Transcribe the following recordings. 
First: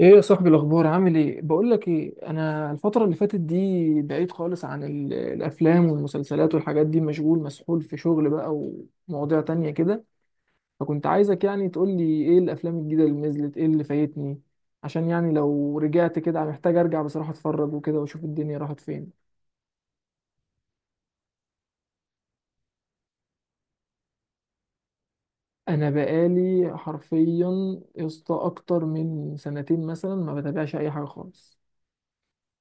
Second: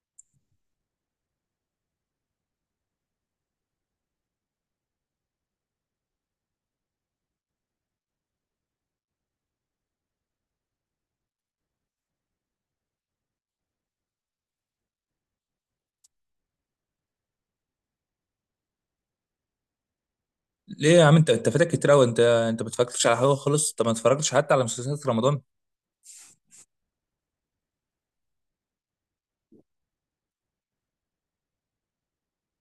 ايه يا صاحبي، الاخبار؟ عامل ايه؟ بقول لك ايه، انا الفتره اللي فاتت دي بعيد خالص عن الافلام والمسلسلات والحاجات دي، مشغول مسحول في شغل بقى، ومواضيع تانية كده. فكنت عايزك يعني تقول لي ايه الافلام الجديده اللي نزلت، ايه اللي فايتني، عشان يعني لو رجعت كده محتاج ارجع بصراحه اتفرج وكده، واشوف الدنيا راحت فين. ليه يا عم، انت فاتك كتير قوي. انت ما اتفرجتش على حاجه خالص. انت ما اتفرجتش حتى على مسلسلات رمضان. انا بقالي حرفيا يا اسطى اكتر من سنتين مثلا ما بتابعش اي حاجه خالص.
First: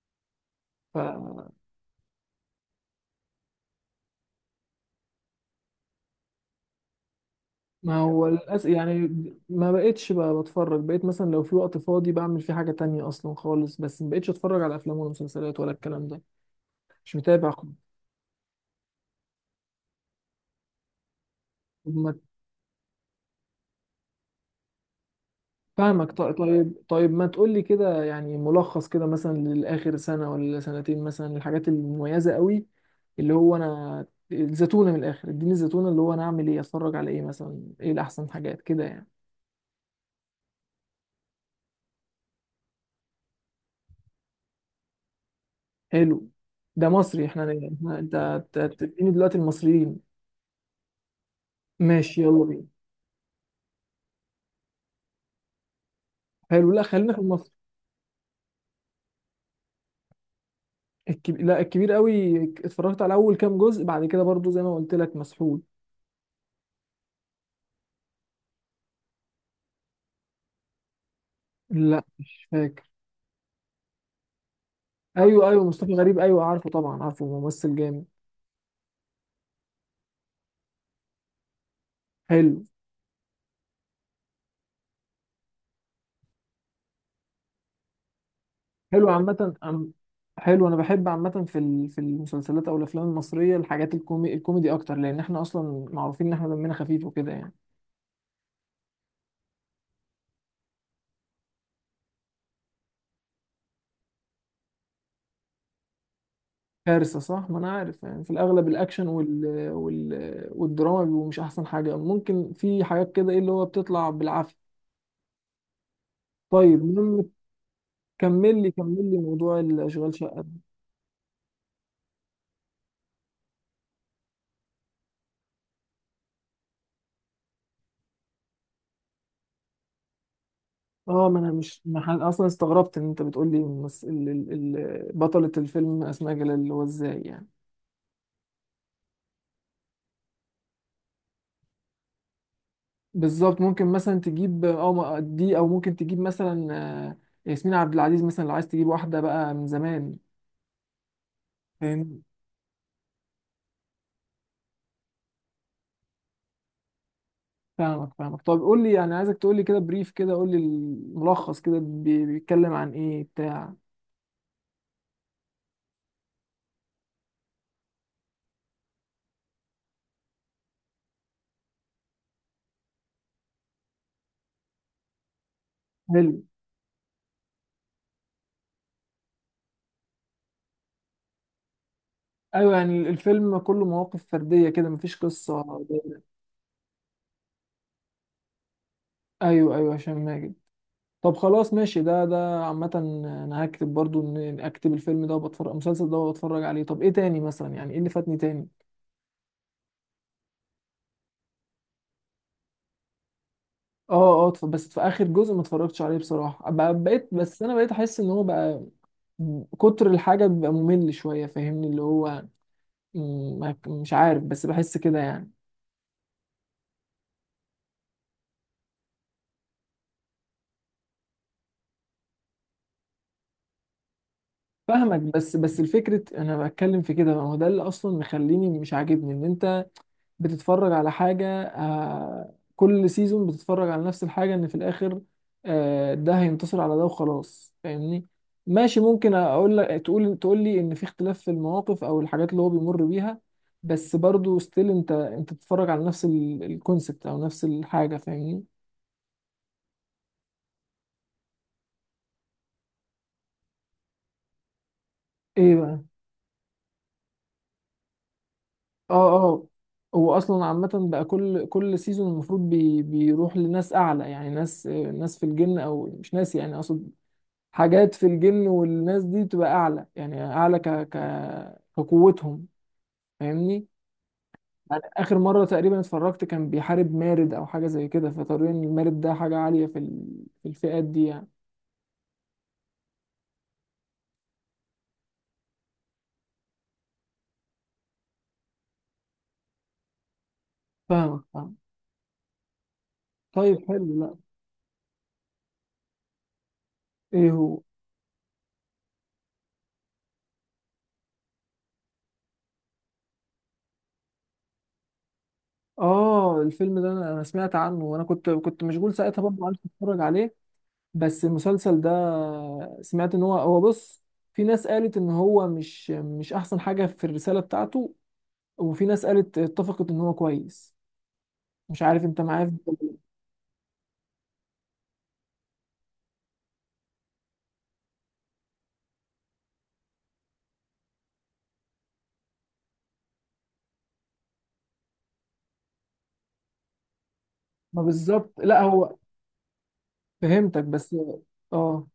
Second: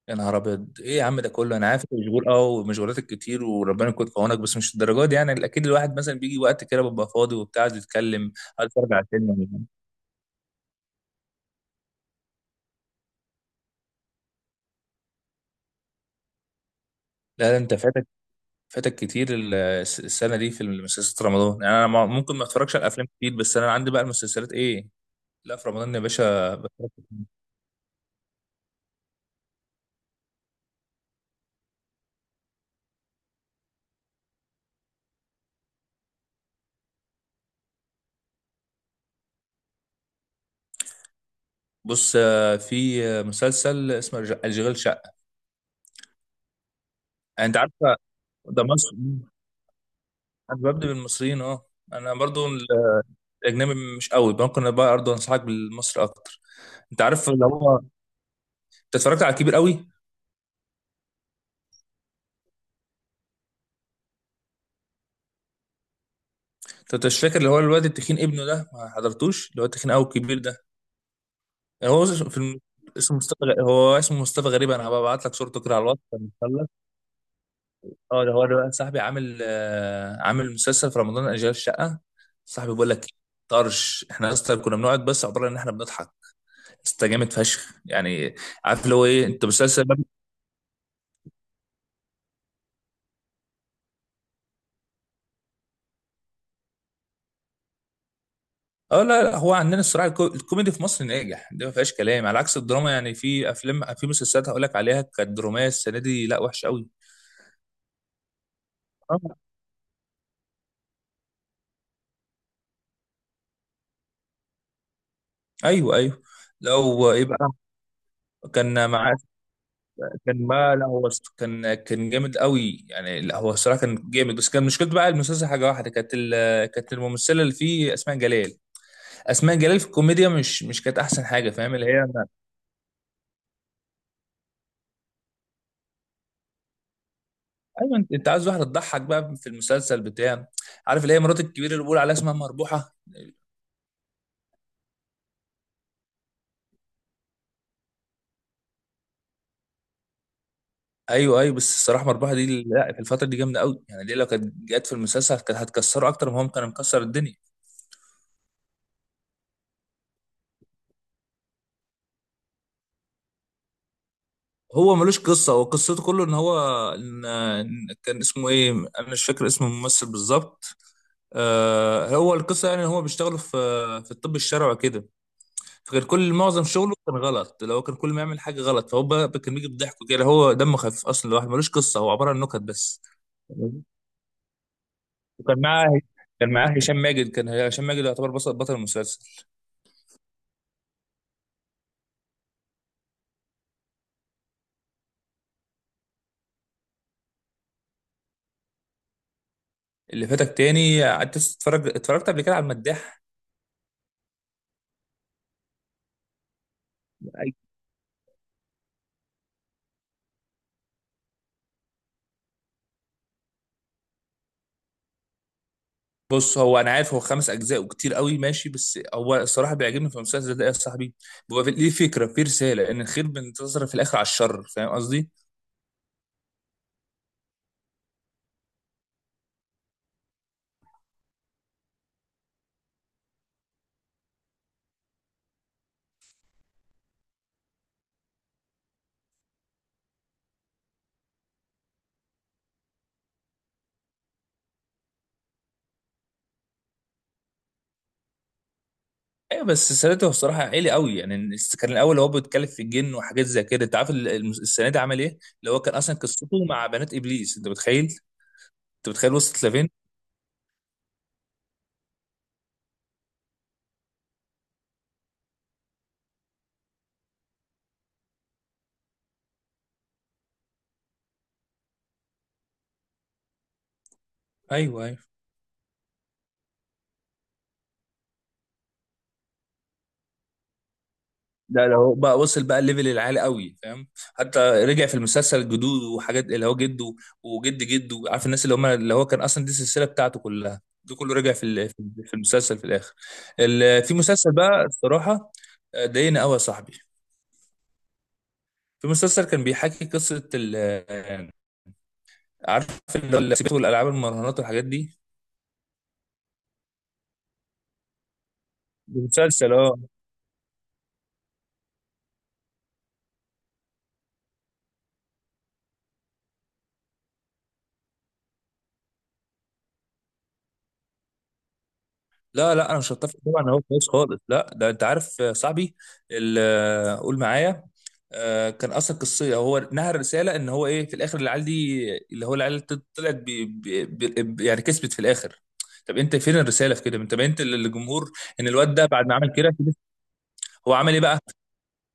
يا نهار ابيض! ايه يا عم ده كله؟ انا عارف انت مشغول، ومشغولاتك كتير وربنا يكون في عونك، بس مش الدرجات دي. يعني اكيد الواحد مثلا بيجي وقت كده ببقى فاضي وبتاع، عايز ما هو يتكلم، للأسف عايز يتفرج على يعني. فيلم ولا حاجة. ما بقتش بقى بتفرج، بقيت مثلا لو في وقت فاضي بعمل فيه حاجة تانية أصلا خالص، بس ما بقتش أتفرج على أفلام ولا مسلسلات ولا الكلام ده. مش متابع لا لا، انت خالص. فاتك كتير. السنه دي في المسلسلات رمضان. يعني انا طب ما- ما، ممكن ما اتفرجش على الافلام كتير، بس انا عندي بقى المسلسلات، ايه؟ لا، في رمضان يا فاهمك. باشا طيب، بتفرج. طيب، ما تقولي كده يعني ملخص كده، مثلا للآخر سنة ولا سنتين، مثلا الحاجات المميزة قوي اللي هو أنا. الزتونة، من الآخر اديني الزتونة، اللي هو أنا أعمل إيه؟ أتفرج على إيه مثلا؟ إيه الأحسن حاجات كده يعني؟ بص، في مسلسل اسمه الجغل شقه. حلو. ده مصري؟ انت عارف ده أنت مصر. تديني دلوقتي المصريين؟ انا ببدأ بالمصريين، اه. انا ماشي، برضو يلا بينا. الاجنبي مش قوي. ممكن بقى برضو انصحك بالمصري اكتر. حلو. لا، انت خلينا في عارف اللي المصري. هو، انت اتفرجت على الكبير قوي؟ لا، الكبير قوي اتفرجت على اول كام جزء، بعد كده برضو زي ما قلت لك مسحول. انت مش فاكر اللي هو الواد التخين ابنه ده؟ ما حضرتوش اللي هو التخين قوي الكبير ده؟ لا. هو في مش فاكر. اسمه هو اسمه مصطفى غريب. انا هبعت لك ايوه، صورته ايوه، كده على مصطفى الواتس غريب، لما ايوه نخلص. عارفه، طبعا عارفه، ممثل جامد. اه، ده هو ده بقى صاحبي. عامل عامل مسلسل في رمضان، اجيال الشقه. حلو. صاحبي بيقول لك طرش. احنا اصلا كنا بنقعد بس عباره ان احنا بنضحك. استجامد فشخ يعني. عارف اللي هو حلو ايه انت، عامه مسلسل؟ حلو، انا بحب عامه في المسلسلات او الافلام المصريه الحاجات الكوميدي اكتر، لان احنا اصلا معروفين ان احنا دمنا خفيف وكده يعني. اه لا لا، هو عندنا الصراحه الكوميدي في مصر ناجح، دي ما فيهاش كلام، على عكس الدراما. يعني في افلام، في مسلسلات هقول لك عليها كانت دراميه السنه دي، لا وحشه قوي. كارثه، صح. ما انا عارف يعني، في الاغلب الاكشن آه. والدراما بيبقوا مش احسن حاجه، ممكن في حاجات كده ايه اللي هو بتطلع بالعافيه. ايوه ايوه. طيب، لو ايه المهم، بقى. كمل لي كان كمل مع لي موضوع الاشغال شقه كان ده. ما لا، هو كان جامد قوي يعني. لا، هو الصراحه كان جامد، بس كان مشكلته بقى المسلسل حاجه واحده، كانت الممثله اللي فيه اسماء جلال. اسماء جلال في الكوميديا مش كانت احسن اه، ما حاجه، انا فاهم مش اللي ما هي؟ ح- اصلا استغربت ان انت بتقول لي مس... ال... ال... ال... بطله الفيلم اسماء جلال، اللي هو ازاي يعني؟ ايوه، انت عايز واحده تضحك بقى في المسلسل بتاع. عارف اللي هي مرات الكبير اللي بيقول عليها اسمها مربوحه. بالظبط، ممكن مثلا تجيب اه دي، او ممكن تجيب مثلا آه، ياسمين عبد العزيز مثلا، لو عايز تجيب واحده بقى من زمان. ايوه ايوه، بس الصراحه فاهم، مربحه دي لا، في الفتره دي جامده قوي. يعني دي لو كانت جت في المسلسل كانت هتكسره اكتر، ما هو كان مكسر الدنيا. فاهمك، فاهمك. طب قول لي يعني، عايزك تقول لي كده بريف كده، قول لي الملخص كده، بيتكلم عن ايه بتاع. هو ملوش قصه. هو قصته كله ان هو إن كان اسمه ايه؟ انا مش فاكر اسم الممثل بالظبط. هو القصه يعني ان هو بيشتغل في الطب الشرعي كده. فكان كل حلو. معظم شغله كان غلط، لو كان كل ما يعمل حاجه غلط فهو بقى كان بيجي بضحكه كده. هو دمه خفيف اصلا. الواحد ملوش قصه، هو عباره عن نكت ايوه، يعني بس. الفيلم كله مواقف فرديه كده مفيش وكان قصه. معاه دايرة. كان معاه هشام ماجد. كان هشام ماجد يعتبر بطل المسلسل. ايوه، ايوه، هشام ماجد. طب خلاص، ماشي. ده عامة انا هكتب برضو ان اكتب الفيلم ده وبتفرج المسلسل ده وبتفرج عليه. طب ايه تاني مثلا؟ يعني ايه اللي فاتني تاني؟ اللي فاتك تاني، قعدت تتفرج اتفرجت قبل كده على المداح. اه، اه، بس في اخر جزء ما اتفرجتش عليه بصراحة، بقيت، بس انا بقيت احس ان هو بقى كتر الحاجة بيبقى ممل شوية، فاهمني، اللي هو م، ما- مش عارف، بس بحس كده يعني. بص، هو انا عارف هو خمس اجزاء وكتير قوي، ماشي. بس هو الصراحه بيعجبني في المسلسل ده يا صاحبي. ليه فكره، في رساله ان الخير بينتصر في الاخر على الشر، فاهم فاهمك، قصدي؟ بس الفكرة انا بتكلم في كده، ما هو ده اللي اصلا مخليني مش عاجبني ان انت بتتفرج على حاجة، كل سيزون بتتفرج على نفس الحاجة، ان في الاخر ده هينتصر على ده وخلاص، فاهمني. ماشي، ممكن اقول لك، تقول لي ان في اختلاف في المواقف او الحاجات اللي هو بيمر بيها، بس برضو ستيل انت بتتفرج على نفس الكونسبت او نفس الحاجة، فاهمني. ايوه بس السنه دي هو الصراحه عالي قوي يعني. كان الاول هو بيتكلم في الجن وحاجات زي كده. انت عارف السنه دي عمل ايه؟ اللي ايه هو كان بقى؟ اصلا قصته مع بنات ابليس، انت متخيل؟ انت اه، متخيل وصلت اه، لفين؟ هو اصلا عامة بقى كل سيزون المفروض بيروح لناس اعلى، يعني ناس، ناس في الجن، او مش ناس يعني اقصد حاجات في الجن، والناس دي بتبقى اعلى يعني اعلى كقوتهم، فاهمني. يعني ايوه ايوه. اخر مره تقريبا اتفرجت كان بيحارب مارد او حاجه زي كده، فطبيعي ان المارد ده حاجه عاليه في الفئات دي يعني. ده لو بقى وصل بقى الليفل العالي قوي، فاهم؟ حتى رجع في المسلسل جدوده وحاجات، اللي هو جده وجد جده، عارف الناس اللي هم اللي هو كان اصلا دي السلسله بتاعته كلها. ده كله فاهمك، رجع فاهم. في المسلسل في الاخر. طيب، في حلو. لا. مسلسل بقى الصراحه ضايقني قوي يا صاحبي. ايه هو؟ في مسلسل كان بيحكي قصه ال آه، عارف اللي هو السبت والالعاب المراهنات والحاجات دي. اه، الفيلم ده انا سمعت عنه، وانا كنت مشغول ده ساعتها، برضه مسلسل، عارف اه. اتفرج عليه. بس المسلسل ده سمعت ان هو بص، في ناس قالت ان هو مش احسن حاجه في الرساله بتاعته، وفي ناس قالت اتفقت ان هو كويس. مش عارف انت معايا في لا لا، انا مش الكلام. هتفق طبعا. هو كويس خالص، لا. ده انت عارف يا صاحبي قول معايا. كان اصلا قصيه هو نهى، رساله ان هو ايه في الاخر العيال دي اللي هو العيال طلعت بي يعني، كسبت في الاخر. طب انت فين الرساله في كده؟ انت بينت ما للجمهور بالظبط. ان لا، الواد ده هو. بعد ما عمل كده، فهمتك، هو عمل بس ايه بقى اه،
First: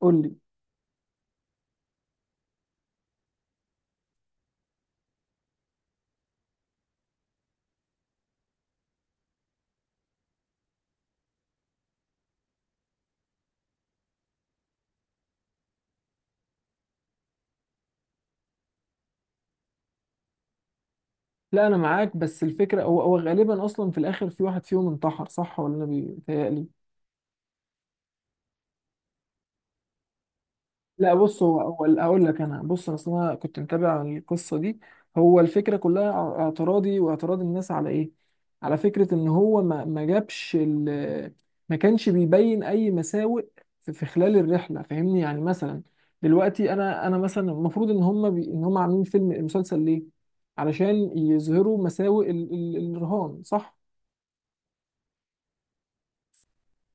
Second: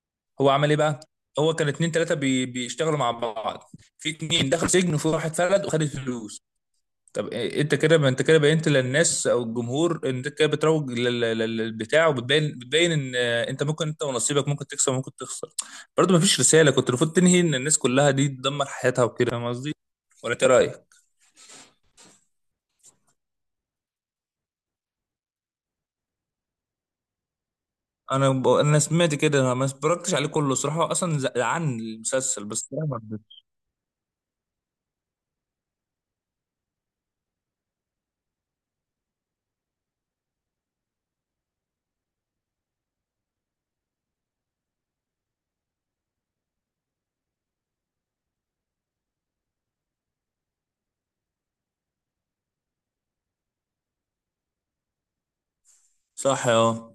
قول لي. هو عمل ايه بقى؟ هو كان اتنين تلاته بيشتغلوا مع بعض. في اتنين دخل سجن، وفي واحد فلت وخد الفلوس. طب انت كده بينت للناس او الجمهور ان انت كده بتروج للبتاع، بتبين ان انت ممكن انت ونصيبك، ممكن تكسب وممكن تخسر. برضه مفيش رساله. كنت المفروض تنهي ان الناس كلها دي تدمر حياتها وكده، فاهم قصدي؟ ولا انت إيه رايك؟ لا، انا معاك. بس الفكره هو غالبا اصلا في الاخر في واحد فيهم انتحر، صح، ولا انا بيتهيألي؟ انا سمعت كده. انا ما اتفرجتش عليه كله صراحه. هو لا اصلا بص، هو زعلان هو هقول لك المسلسل، انا، بس أنا بص، ما اصل انا رضيتش. كنت متابع القصه دي. هو الفكره كلها اعتراضي واعتراض الناس على ايه، على فكره ان هو ما جابش ما كانش بيبين اي مساوئ في خلال الرحله، فاهمني يعني مثلا، دلوقتي انا مثلا المفروض ان هم ان هم عاملين فيلم مسلسل ليه، علشان يظهروا مساوئ الرهان، صح؟ صح، اه.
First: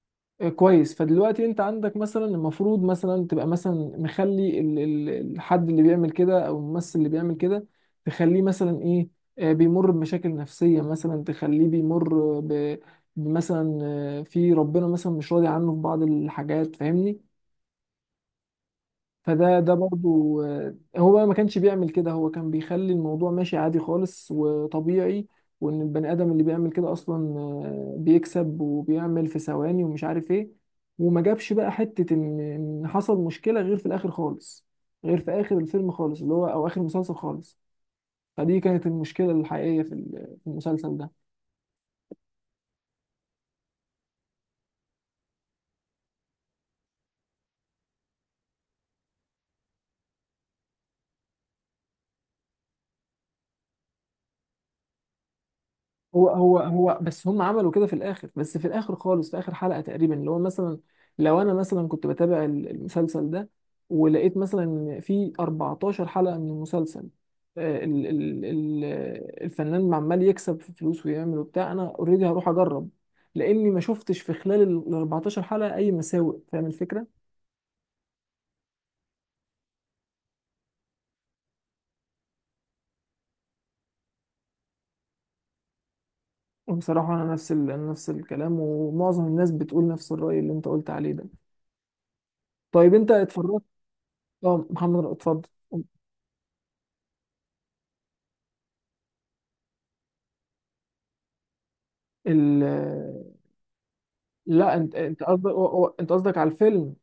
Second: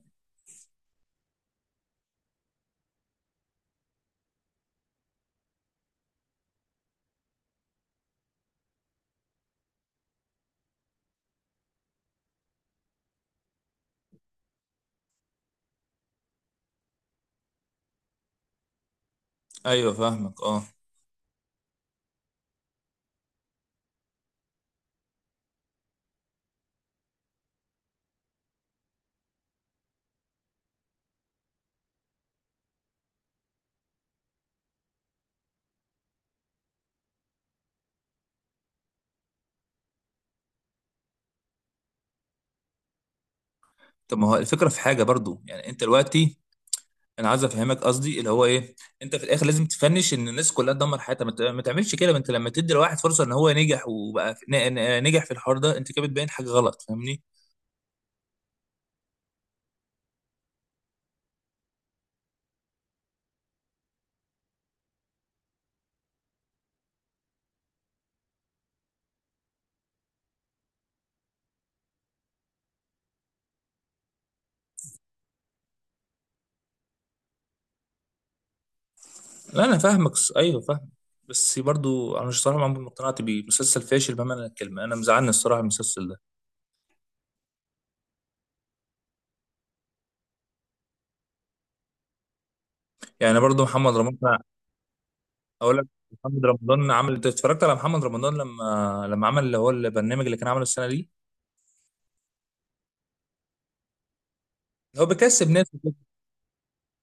كويس، فدلوقتي انت عندك مثلا المفروض مثلا تبقى مثلا مخلي الحد اللي بيعمل كده، او الممثل اللي بيعمل كده، تخليه مثلا ايه، بيمر بمشاكل نفسية، مثلا تخليه بيمر بمثلا في ربنا مثلا مش راضي عنه في بعض الحاجات، فاهمني. فده ايوه برضو، فاهمك، اه. هو بقى ما كانش بيعمل كده، هو كان بيخلي الموضوع ماشي عادي خالص وطبيعي. وان البني ادم اللي بيعمل كده اصلا بيكسب وبيعمل في ثواني ومش عارف ايه، وما جابش بقى حتة ان حصل مشكلة غير في الاخر خالص، غير في اخر الفيلم خالص، اللي هو، او اخر المسلسل خالص. فدي كانت المشكلة الحقيقية في المسلسل ده. طب ما هو الفكره في حاجه برضو يعني. انت دلوقتي، انا عايز افهمك قصدي اللي هو ايه. انت في الاخر لازم تفنش ان الناس كلها تدمر حياتها، ما تعملش كده. ما انت لما تدي لواحد فرصه ان هو نجح وبقى نجح في الحوار ده، انت كده هو بتبين حاجه هو غلط، هو فاهمني؟ بس هم عملوا كده في الاخر، بس في الاخر خالص، في اخر حلقة تقريبا اللي هو مثلا، لو انا مثلا كنت بتابع المسلسل ده، ولقيت مثلا إن في 14 حلقة من المسلسل، ال ال ال الفنان عمال يكسب في فلوس ويعمل وبتاع، انا اوريدي هروح اجرب، لاني ما شفتش في خلال ال 14 حلقة اي مساوئ، فاهم الفكرة؟ لا، انا فاهمك. ايوه فاهم. بس برضو انا مش صراحه عمري ما اقتنعت بيه. مسلسل فاشل بمعنى الكلمه. انا مزعلني الصراحه المسلسل ده. بصراحة انا نفس ال أنا نفس الكلام، ومعظم الناس بتقول نفس الرأي اللي انت قلت عليه ده. طيب، انت يعني اتفرجت؟ برضو محمد رمضان، اه، محمد، اتفضل. اقول لك. محمد رمضان عمل انت اتفرجت على محمد رمضان لما عمل اللي هو البرنامج اللي كان عامله السنه دي؟ ال- لا، انت هو انت بيكسب قصدك ناس. انت قصدك على الفيلم؟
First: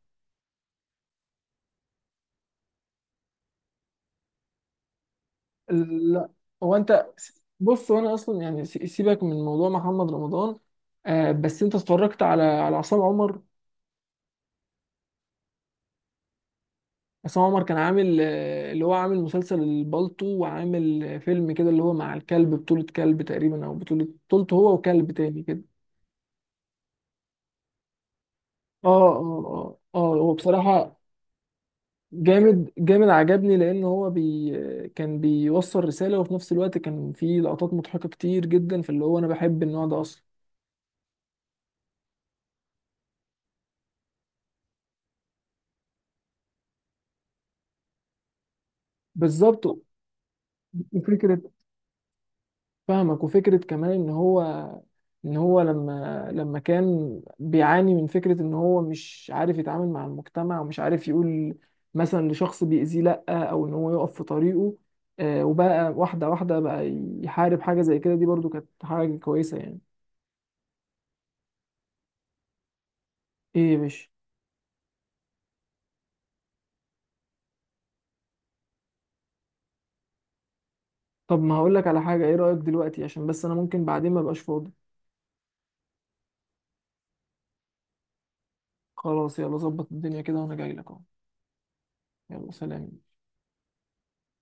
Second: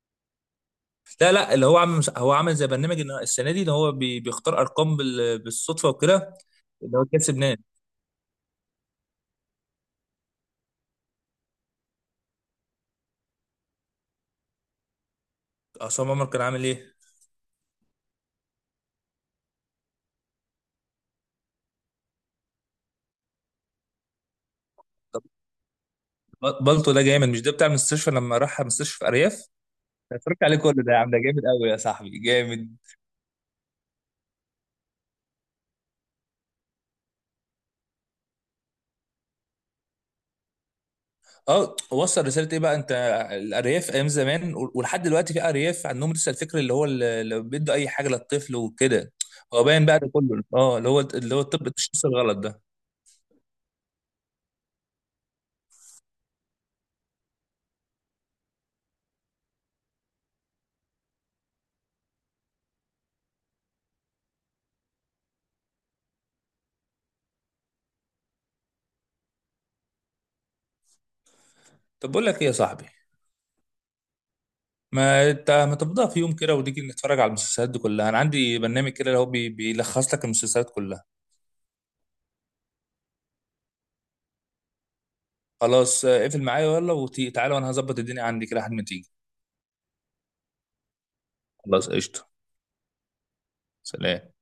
لا لا، اللي هو عامل مش... هو عامل زي برنامج ان السنه دي اللي هو بيختار ارقام بالصدفه لا وكده. هو، اللي هو انت كسب ناس. بص، هو انا اصلا يعني سيبك من موضوع محمد رمضان. بس انت اتفرجت على عصام عمر؟ عصام عمر كان عامل ايه؟ عصام عمر كان عامل اللي هو عامل مسلسل البالطو، وعامل فيلم كده اللي هو مع الكلب، بطولة كلب تقريبا، او بطولته هو وكلب تاني كده. بالطو ده جامد. مش ده بتاع المستشفى لما راح اه، مستشفى اه، ارياف؟ اه، اه، هو اتفرجت عليه كله ده بصراحة يا عم. ده جامد قوي يا صاحبي، جامد جامد. جامد عجبني، لان هو كان بيوصل رسالة، وفي نفس الوقت كان فيه لقطات مضحكة كتير جدا، فاللي هو انا بحب النوع ده اصلا. اه، وصل رساله ايه بقى انت؟ الارياف ايام زمان ولحد دلوقتي في ارياف عندهم لسه الفكر اللي هو اللي بيدوا اي حاجه للطفل وكده. هو بالظبط. باين بقى ده كله، اه. اللي وفكرة، هو الطب، التشخيص الغلط ده. فاهمك، وفكرة كمان ان هو لما كان بيعاني من فكرة ان هو مش عارف يتعامل مع المجتمع، ومش عارف يقول مثلا لشخص بيأذيه لأ، او ان هو يقف في طريقه، وبقى واحدة واحدة بقى يحارب حاجة زي كده، دي برضو كانت حاجة كويسة يعني. طب بقول لك ايه يا صاحبي. ايه يا باشا؟ ما انت ما تفضى في يوم كده وتيجي نتفرج على المسلسلات دي كلها؟ انا عندي برنامج كده اللي هو بيلخص لك المسلسلات كلها. طب ما هقولك على حاجة، ايه رأيك دلوقتي؟ عشان بس انا ممكن بعدين ما بقاش فاضي. خلاص، اقفل معايا. يلا، وتعالى، وانا هظبط الدنيا عندي كده لحد ما تيجي. خلاص، يلا ظبط الدنيا كده، وانا جاي لك اهو. خلاص، قشطة. يلا، سلام. سلام.